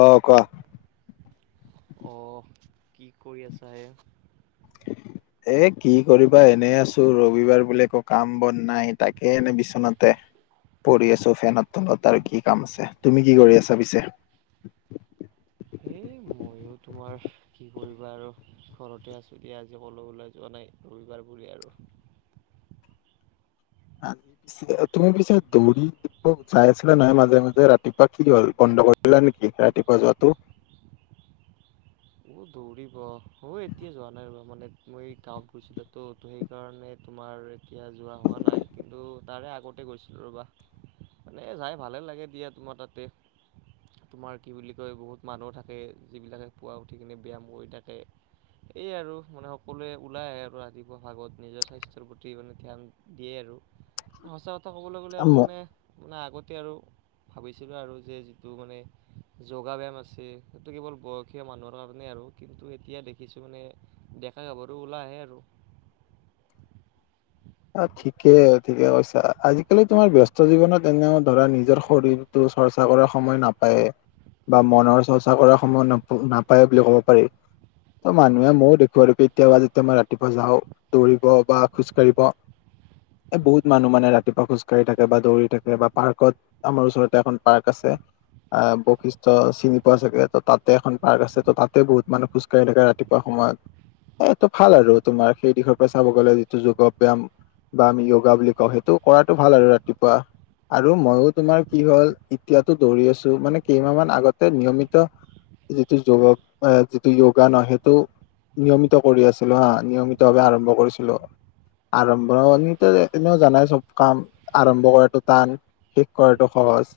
অহ, কোৱা। অহ, কি কৰি আছা হে? [inaudible] এ কি কৰিবা এনেই আছো ৰবিবাৰ বোলে একো কাম বন নাই তাকে এনে বিচনাতে পৰি আছো ফেনত তলত আৰু কি কাম আছে তুমি কি কৰি আছা পিছে? এ ময়ো তোমাৰ কি কৰিবা আৰু ঘৰতে আছো দিয়া আজি কলো ওলাই যোৱা নাই। ৰবিবাৰ বুলি আৰু [unintelligible] পিছে তুমি পিছে দৌৰি দ যাই আছিলা নাই মাজে মাজে ৰাতিপুৱা কি হল পাহৰিলা নেকি ৰাতিপুৱা যোৱাটো অ দৌৰিব অ' এতিয়া যোৱা নাই আৰু মানে মই গাঁৱত গৈছিলো তো ত সেইকাৰণে তোমাৰ এতিয়া যোৱা হোৱা নাই কিন্তু তাৰে আগতে গৈছিলোঁ ৰ'বা মানে যাই ভালে লাগে দিয়া তোমাৰ তাতে তোমাৰ কি বুলি কয় বহুত মানুহ থাকে যিবিলাকে পুৱা উঠি কিনে ব্যায়াম কৰি থাকে। এই আৰু মানে সকলোৱে ওলাই আৰু ৰাতিপুৱা ভাগত নিজৰ স্বাস্থ্যৰ প্ৰতি মানে ধ্যান দিয়ে আৰু সঁচা কথা ক'বলৈ গ'লে আৰু মানে মানে আগতে আৰু ভাবিছিলো আৰু যে তোৰ মানে যোগা ব্যায়াম আছে সেইটো কেৱল বয়সীয়া মানুহৰ কাৰণে আৰু কিন্তু এতিয়া দেখিছো মানে ডেকা গাভৰো ওলাই আহে আৰু [inaudible] অ ঠিকেই ঠিকে কৈছা আজিকালি তোমাৰ ব্যস্ত জীৱনত এনেও ধৰা নিজৰ শৰীৰটো চৰ্চা কৰাৰ সময় নাপায়। বা মনৰ চৰ্চা কৰাৰ সময় নাপায় বুলি কব পাৰি। ত মানুহে ময়ো দেখো আৰু কেতিয়াবা যেতিয়া মই ৰাতিপুৱা যাও দৌৰিব বা খোজ কাঢ়িব। [inaudible] এ বহুত মানুহ মানে ৰাতিপুৱা খোজকাঢ়ি থাকে বা দৌৰি থাকে বা পাৰ্কত আমাৰ ওচৰতে এখন পাৰ্ক আছে। আহ বৈশিষ্ট্য চিনি পোৱা চাগে ততে এখন পাৰ্ক আছে ত' তাতে বহুত মানুহ খোজ কঢ়ি থাকে ৰাতিপুৱা শুই সময়ত এটো ভাল আৰু তোমাৰ সেই দিশৰ পৰা চাব গ'লে যিটো যোগ ব্যায়াম বা আমি ইয়গা বুলি কওঁ সেইটো কৰাটো ভাল আৰু ৰাতিপুৱা আৰু ময়ো তোমাৰ কি হল এতিয়াতো দৌৰি আছো মানে কেইমাহ মান আগতে নিয়মিত যিটো যোগ যিটো যোগা ন সেইটো নিয়মিত কৰি আছিলো হা নিয়মিতভাৱে আৰম্ভ কৰিছিলো আৰম্ভিত এনেও জানাই চব কাম আৰম্ভ কৰাটো টান শেষ কৰাটো সহজ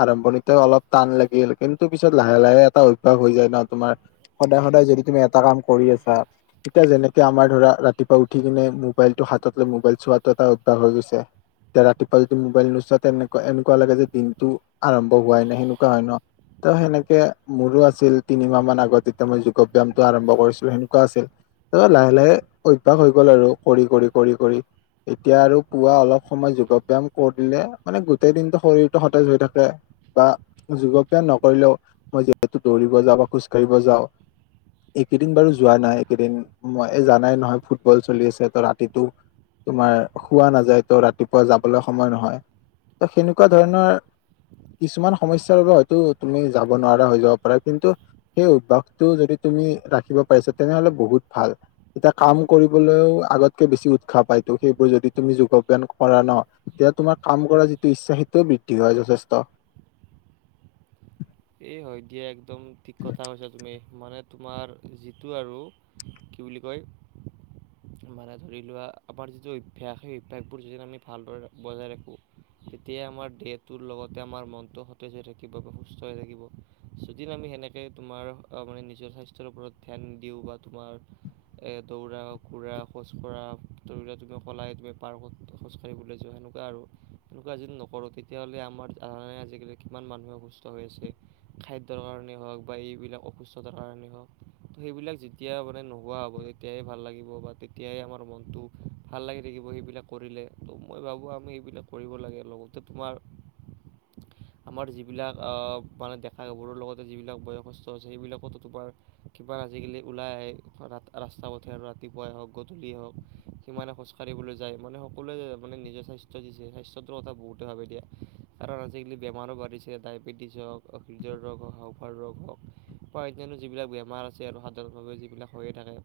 আৰম্ভণিতে অলপ টান লাগিল কিন্তু পিছত লাহে লাহে এটা অভ্যাস হৈ যায় ন তোমাৰ সদায় সদায় যদি তুমি এটা কাম কৰি আছা এতিয়া যেনেকে আমাৰ ধৰা ৰাতিপুৱা উঠি কিনে মুখ মোবাইলটো হাতত লৈ মোবাইল চোৱাটো এটা অভ্যাস হৈ গৈছে এতিয়া ৰাতিপুৱা যদি মোবাইল নোচোৱা তেনেকুৱা এনেকুৱা লাগে যে দিনটো আৰম্ভ হোৱাই নাই সেনেকুৱা হয় ন তো সেনেকে মোৰো আছিল তিনিমাহ মান আগতে এতিয়া মই যোগ ব্যায়ামটো আৰম্ভ কৰিছিলো সেনেকুৱা আছিল অ লাহে লাহে অভ্যাস হৈ গ'ল আৰু কৰি কৰি কৰি কৰি এতিয়া আৰু পুৱা অলপ সময় যোগ ব্যায়াম কৰিলে মানে গোটেই দিনটো শৰীৰটো সতেজ হৈ থাকে বা যোগ ব্যায়াম নকৰিলেও মই যিহেতু দৌৰিব যাওঁ বা খোজ কঢ়িব যাওঁ একেইদিন বাৰু যোৱা নাই একেইদিন মই জানাই নহয় ফুটবল চলি আছে ৰাতিতটো তোমাৰ শুৱ নাযায় তো ৰাতিপুৱা যাবলৈ সময় নহয় ত সেনেকুৱা ধৰণৰ কিছুমান সমস্যাৰ বাবে হয়তো তুমি যাব নোৱাৰা হৈ যাব পাৰা কিন্তু সেই অভ্যয়াসটো যদি তুমি ৰাখিব পাৰিছা তেনেহলে বহুত ভাল এতিয়া কাম কৰিবলৈও আগত কে বেছি উৎসাহ পাইতো সেইবোৰ যদি তুমি যোগ ব্যায়াম কৰা ন তেতিয়া তোমাৰ কাম কৰা যিটো ইচ্ছা সেটো [unintelligible] চেষ্টা এই হয় দিয়া একদম ঠিক কথা কৈছা তুমি মানে তোমাৰ যিটো আৰু কি কয় [unintelligible] মানে ধৰি লোৱা আমাৰ যিটো অভ্যাস সেই অভ্যাসবোৰ যদি আমি ভালদৰে বজাই ৰাখো তেতিয়াাই আমাৰ দেহটোৰ লগতে আমাৰ মনতো সতেজ হৈ থাকিব বাবে সুস্থ কষ্টয়ে থাকিব যদি আমি সেনেকে তোমাৰ মানে নিজৰ স্বাস্থ্যৰ ওপৰত ধ্যান দিওঁ বা তোমাৰ এ দৌৰা ঘূৰা খোজকঢ়া তুমি ধৰিলা সলাই তুমি পাৰ খোজকাঢ়িবলৈ যোৱা আৰু তেনেকুৱা যদি নকৰোঁ তেতিয়াহ'লে আমাৰ ধৰণে আজিকালি কিমান মানুহে কৈছে অসুস্থ হৈ আছে খাদ্যৰ কাৰণেই হওঁক বা এইবিলাক অসুস্থতাৰ কাৰণেই হওঁক সেইবিলাক যেতিয়া লে নোহোৱা হ'ব তেতিয়াই ভাল লাগিব বা তেতিয়াই আমাৰ মনটো ভাল লাগি থাকিব সেইবিলাক কৰিলে। ত' মই ভাবো আমি এইবিলাক কৰিব লাগে লগতে তোমাৰ [inaudible] আমাৰ যিবিলাক মানে দেখা গাভৰুৰ লগতে যিবিলাক বয়সস্থ আছে সেইবিলাকতো তোমাৰ কিবা আজিকালি ওলাই ৰাস্তা পথে আৰু ৰাতিপুৱাই হওক গধূলি হওক সিমানে খোজ কঢ়িবলৈ যায় মানে সকলোৱে মানে নিজৰ স্বাস্থ্য দিছে। স্বাস্থ্যটোৰ কথা বহুতে ভাবে দিয়া। কাৰণ আজিকালি বেমাৰো বাঢ়িছে ডায়েবেটিছ হওক হৃদয়ৰ ৰোগ হওক হাফাৰ ৰোগ হওক বা অন্যান্য যিবিলাক বেমাৰ আছে আৰু সাধাৰণ যিবিলাক হৈয়ে থাকে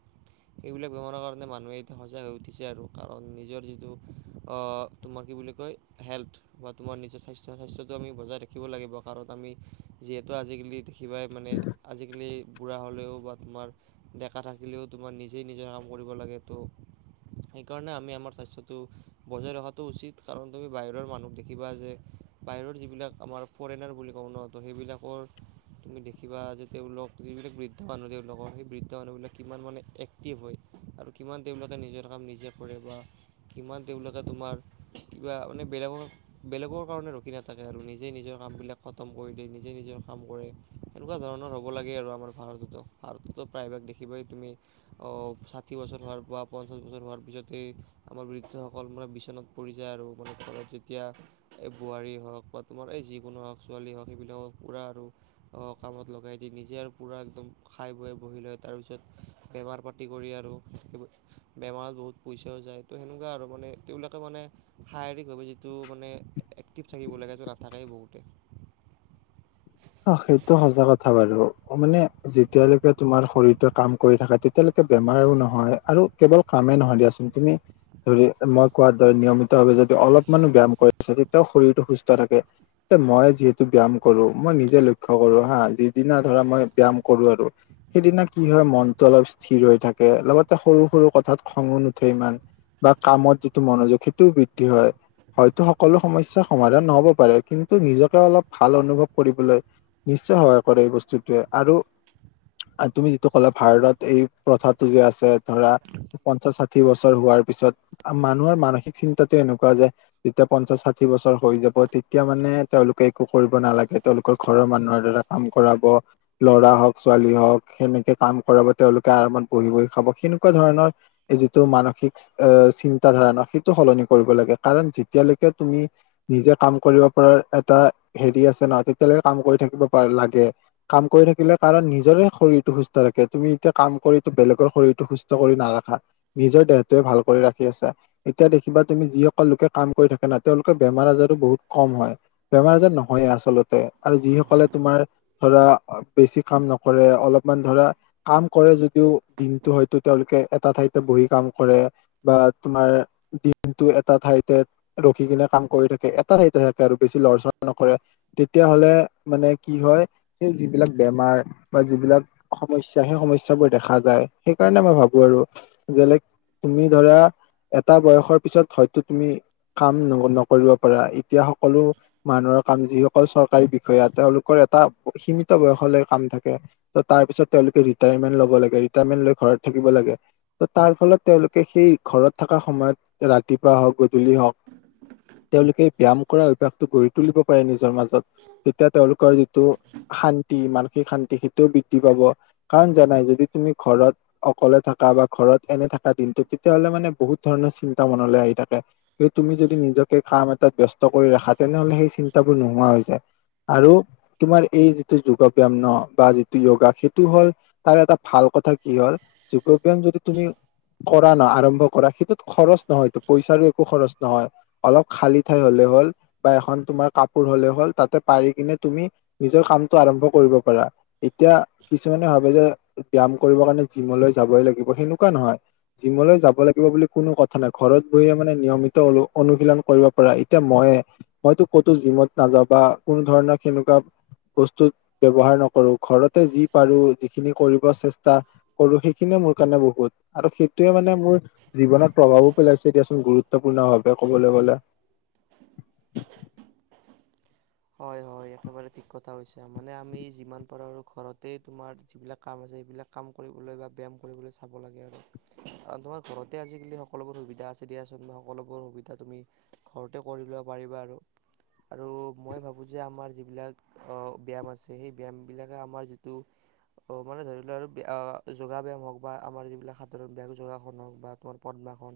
সিবিলাক বেমাৰৰ কাৰণে মানুহে এতিয়া সজাগ হৈ উঠিছে আৰু কাৰণ নিজৰ যিটো আহ তোমাৰ কি বুলি কয় হেল্থ বা তোমাৰ নিজৰ স্বাস্থ্য স্বাস্থ্যটো আমি বজাই ৰাখিম। শিকিব লাগিব কাৰণ আমি যিহেতু আজিকালি দেখিবাই মানে আজিকালি বুঢ়া হ'লেও বা তোমাৰ ডেকা থাকিলেও তোমাৰ নিজেই নিজে কাম কৰিব লাগে তো সেইকাৰণে আমি আমাৰ স্বাস্থ্যটো বজাই ৰখাটো উচিত কাৰণ তুমি বাহিৰৰ মানুহক দেখিবা যে বাহিৰৰ যিবিলাক আমাৰ ফৰেনাৰ বুলি কওঁ ন তো সেইবিলাকৰ তুমি দেখিবা যে তেওঁলোক যিবিলাক বৃদ্ধ মানুহ তেওঁলোকৰ সেই বৃদ্ধ মানুহবিলাক কিমান মানে এক্টিভ হয়। আৰু কিমান তেওঁলোকে নিজৰ কাম নিজে কৰে বা কিমান তেওঁলোকে তোমাৰ কিবা মানে বেলেগৰ বেলেগৰ কাৰণে ৰখি নাথাকে আৰু নিজেই নিজৰ কামবিলাক খতম কৰি দেই নিজে নিজৰ কাম কৰে। এনেকুৱা ধৰণৰ হ'ব লাগে আৰু আমাৰ ভাৰততো ভাৰততো। প্ৰায়ভাগ দেখিবই তুমি অ ষাঠি বছৰ হোৱাৰ বা পঞ্চাশ বছৰ হোৱাৰ পিছতে আমাৰ সকল মানে বিচনাত পৰি যায় আৰু মানে ঘৰত যেতিয়া এই বোৱাৰী হওক বা তোমাৰ এই যি আ হওক ছোৱালী হওক সেইবিলাকক পুৰা আৰু কামত লগাই দি নিজে আৰু পুৰা একদম খাই বৈ বহি লয় তাৰপিছত বেমাৰ পাতি কৰি আৰু বেমাৰত বহুত পইচাও যায় ত সেনে আৰু মানে তেওঁলোকে মানে শাৰীৰিকভাৱে যিটো মানে এক্টিভ থাকিব লাগে নাথাকে বহুত [unintelligible] অ সেইটো সজা কথা বাৰু মানে যেতিয়ালৈকে তোমাৰ শৰীৰটোৱে কাম কৰি থাকে তেতিয়ালৈকে বেমাৰ আৰু নহয় আৰু কেৱল কামে নহয় দিয়াচোন তুমি ধৰি মই কোৱাৰ দৰে নিয়মিত ভাৱে যদি অলপ মানহ ব্যায়াম কৰিছা তেতিয়াও শৰীৰটো সুস্থ থাকে। মই যিহেতু ব্যয়াম কৰো মই নিজে লক্ষ্য কৰো হা যিদিনা ধৰা মই ব্যায়াম কৰো আৰু সেইদিনা কি হয় মনতটো অলপ স্থিৰ হৈ থাকে লগতে সৰু সৰু কথাত খঙো নুঠে ইমান। বা কামত যিটো মনোযোগ সেইটোও বৃদ্ধি হয়। হয়তো সকলো সমস্যা সমাধান নহব পাৰে কিন্তু নিজকে অলপ ভাল অনুভৱ কৰিবলৈ নিশ্চয় সহায় কৰে এই বস্তুটোৱে আৰু তুমি যিটো ক'লো ভাৰতত এই প্ৰথাটো যে আছে ধৰা পঞ্চাশ ষাঠি বছৰ হোৱাৰ তাৰ পিছত মানুহৰ মানসিক চিন্তাটো এনেকুৱা যেতিয়া পঞ্চাশ ষাঠি বছৰ হৈ যাব তেতিয়া মানে মানে তেওঁলোকে একো কৰিব নালাগে। তেওঁলোকৰ ঘৰৰ মানুহৰ দ্বাৰা কাম কৰাব ল'ৰা হওক ছোৱালী হওঁক সেনেকে কাম কৰাব তেওঁলোক আৰামত বহি বহি খাব সেনেকুৱা ধৰণৰ যিটো মানসিক আহ চিন্তা ধাৰণা সেইটো সলনি কৰিব লাগে কাৰণ যেতিয়ালৈকে তুমি নিজে কাম কৰিব পাৰাৰ এটা হেৰি আছে নহ এতিয়ালৈকে কাম কৰি থাকিব পা লাগে কাম কৰি থাকিলে কাৰণ নিজৰে শৰীৰটো সুস্থ থাকে তুমি এতিয়া কাম কৰিটো বেলেগৰ শৰীৰটো সুস্থ কৰি নাৰাখা নিজৰ দেহটোৱে ভাল কৰি ৰাখি আছা এতিয়া দেখিবা তুমি যিসকল লোকে কাম কৰি থাকে না তেওঁলোকৰ বেমাৰ আজাৰো বহুত কম হয়। বেমাৰ আজাৰ নহয়ে আচলতে আৰু যিসকলে তোমাৰ ধৰা বেছি কাম নকৰে অলপমান ধৰা কাম কৰে যদিও দিনটো হয়তো তেওঁলোকে এটা ঠাইতে বহি কাম কৰে বা তোমাৰ দি কিন্তু এটা ঠাইতে ৰখি কিনে কাম কৰি থাকে এটা ঠাইতে থাকে আৰু বেছি লৰচৰ নকৰে তেতিয়াহলে মানে কি হয় সেই যিবিলাক বেমাৰ বা যিবিলাক সমস্যা সেই সম সমস্যা বোৰ দেখা যায়। সেইকাৰণে মই ভাবো আৰু যেলেক তুমি ধৰা এটা বয়সৰ পিছত হয়তো তুমি কাম নকৰিব পাৰা এতিয়া সকলো মানুহৰ কাম যিও অকল চৰকাৰী বিষয়া তেওঁলোকৰ এটা সীমিত বয়সলৈ কাম থাকে ত তাৰপিছত তেওঁলোকে ৰিটায়াৰ মেণ্ট ল'ব লাগে ৰিতাইয়াৰমেণ্ট লৈ ঘৰত থাকিব লাগে তাৰ ফলত তেওঁলোকে সেই ঘৰত থকা সময়ত ৰাতিপুৱা হওক গধূলি হওক তেওঁলোকে ব্যয়াম কৰা অভ্যাসটো গঢ়ি তুলিব পাৰে নিজৰ মাজ তেতিয়া তেওঁলোকৰ যিটো শান্তি মান সিক শান্তি সেইটোও বৃদ্ধি পাব কাৰণ জানাই যদি তুমি ঘৰত অকলে থাকা বা ঘৰত এনে থকা দিনটো তেতিয়াহ'লে মানে বহুত ধৰণৰ চিন্তা মনলৈ আহি থাকে কি তুমি যদি নিজকে কাম এটাত ব্য স্ত কৰি ৰাখা তেনেহলে সেই চিন্তাবোৰ নোহোৱা হৈ যায় আৰু তোমাৰ এই যিটো যোগ ব্যায়াম ন বা যিটো য়গা সেইটো হ'ল তাৰ এটা ভাল কথা কথা কি হল যোগ ব্যায়াম যদি তুমি কৰা ন আৰম্ভ কৰা সেইটোত খৰচ নহয় এইটো পইচাৰো একো খৰচ নহয় অলপ খালী ঠাই হলে হ'ল বা এখন তোমাৰ কাপোৰ হ'লে হ'ল তাতে পাৰি কিনে তুমি নিজৰ কামটো আৰম্ভ কৰিব পাৰা এতিয়া কিছুমানে ভাবে যে ব্যায়াম কৰিব কাৰণে জিমলৈ যাবই লাগিব সেনেকোৱা নহয় জিমলৈ যাব লাগিব বুলি কোনো কথা নাই ঘৰত বহিয়ে মানে নিয়মিত অনু অনুশীলন কৰিব পাৰ এতিয়া মইে মইতো ক'তো জিমত নাযাও বা কোনো ধৰণৰ কেনেকোৱা বস্তু ব্যৱহাৰ নকৰো ঘৰতে যি পাৰো যিখিনি কৰিব চেষ্টা কৰো সেইখিনি মোৰ কাৰণে বহুত আৰু সেইটোয়ে মানে মোৰ জীৱনত প্ৰভাৱো পেলাইছে দিয়াচোন গুৰুত্বপূৰ্ণ ভাৱে ক'ব ব বলা হয় হয় একেবাৰে ঠিক কথা হৈছে মানে আমি যিমান পাৰো ঘৰতে তোমাৰ যিবিলাক কাম আছে সেইবিলাক কাম কৰিবলৈ বা ব্যায়াম কৰিবলৈ চাব লাগে আৰু তোমাৰ ঘৰতে আজিকালি সকলোবোৰ সুবিধা আছে দিয়াচোন বা সকলোবোৰ সুবিধা তুমি ঘৰতে কৰি লব পাৰিবা। আৰু মই ভাবো যে আমাৰ যিবিলাক ব্যায়াম আছে সেই ব্যায়ামবিলাকে আমাৰ যিটো অ মানে ধৰি লোৱা আৰু যোগা ব্যায়াম হওক বা আমাৰ যিবিলাক সাধাৰণ ব যোগাসন হওক বা তাৰ- বাখন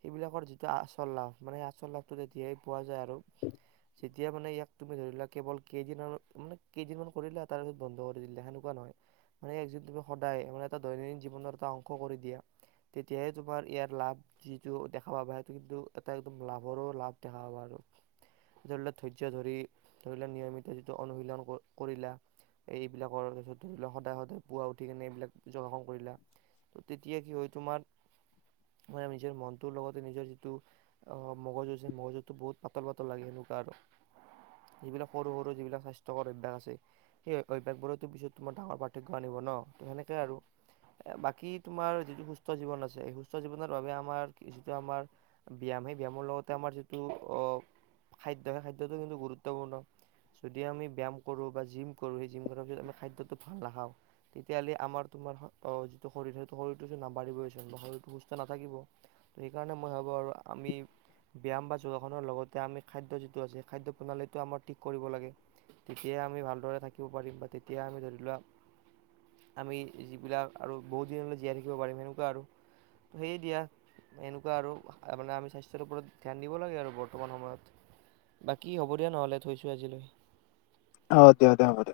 সেইবিলাকৰ যিটো আচল লাভ মানে আচল লাভটো তেতিয়াই পোৱা যায় আৰু যে এতিয়া মানে ইয়াক তুমি ধৰিলোৱা কেৱল কেইদিনমান মানে কেইদিনমান কৰিলে তাৰপাছত বন্ধ কৰি দিলে সেনেকোৱা নহয়। মানে এক যিটো সদায় মানে এটা দৈনন্দিন জীৱনৰ এটা অংশ কৰি দিয়া। তেতিয়াহে তোমাৰ ইয়াৰ লাভ যিটো দেখা পাবা সেইটো কিন্তু এটা একদম লাভৰো লাভ দেখা পাবা। [inaudible] ধৰি লোৱা ধৈৰ্য্য ধৰি ধৰিল নিয়মিত যিটো অনুশীলন কৰিলা এইবিলাকত ধৰি ল সদায় সদায় পুৱা উঠি কেনে এইবিলাক যোগাসন কৰিলা ত তেতিয়া কি হয় তোমাৰ মানে নিজৰ মনটোৰ লগতে নিজৰ যিটো অ মগজু সেই মগজোটো বহুত পাতল পাতল লাগে সেনেকোৱা আৰু [inaudible] যিবিলাক সৰু সৰু যিবিলাক স্বাস্থ্যকৰ অভ্যাস আছে সেই অভ্যাস বোৰতো পিছত তোমাৰ ডাঙৰ পাৰ্থক্য আনিব ন- সেনেকে আৰু বাকী তোমাৰ যিটো সুস্থ জীৱন আছে সুস্থ জীৱনৰ বাবে আমাৰ যিটো আমাৰ ব্যা আমি ব্যায়াম সেই ব্যায়ামৰ লগতে আমাৰ যিটো অ খাদ্য সেই খাদ্যটো কিন্তু গুৰুত্বপূৰ্ণ- যদি আমি ব্যায়াম কৰো বা জিম কৰো সেই জিম কৰ পিছত আমি খাদ্যটো ভাল নাখাওঁ তেতিয়াহ'লে আমাৰতো তোমাৰ যিটো শৰীৰ সেইটো শৰীৰটো নাবাঢ়িবই হৈছে শৰীৰটো সুস্থ নাথাকিব ত' সেইকাৰণে মই ভাবো আৰু- আৰু আমি ব্যায়াম বা যোগাসনৰ লগতে আমি খাদ্য যিটো আছে খাদ্য প্ৰণালীটো আমাৰ ঠিক কৰিব লাগে। তেতিয়াই আমি ভালদৰে থাকিব পাৰিম বা তেতিয়া আমি ধৰি লোৱা আমি যিবিলাক আৰু বহুত দিনলৈ জীয়াই থাকিব পাৰিম সেনেকোৱা আৰু ত সেয়ে দিয়া এনেকোৱা আৰু মানে আমি স্বাস্থ্যৰ ওপৰত ধ্যান দিব লাগে আৰু বৰ্তমান সময়ত- বাকী হ'ব দিয়া নহলে থৈছো আজিলৈ। অ দে হ'ব দে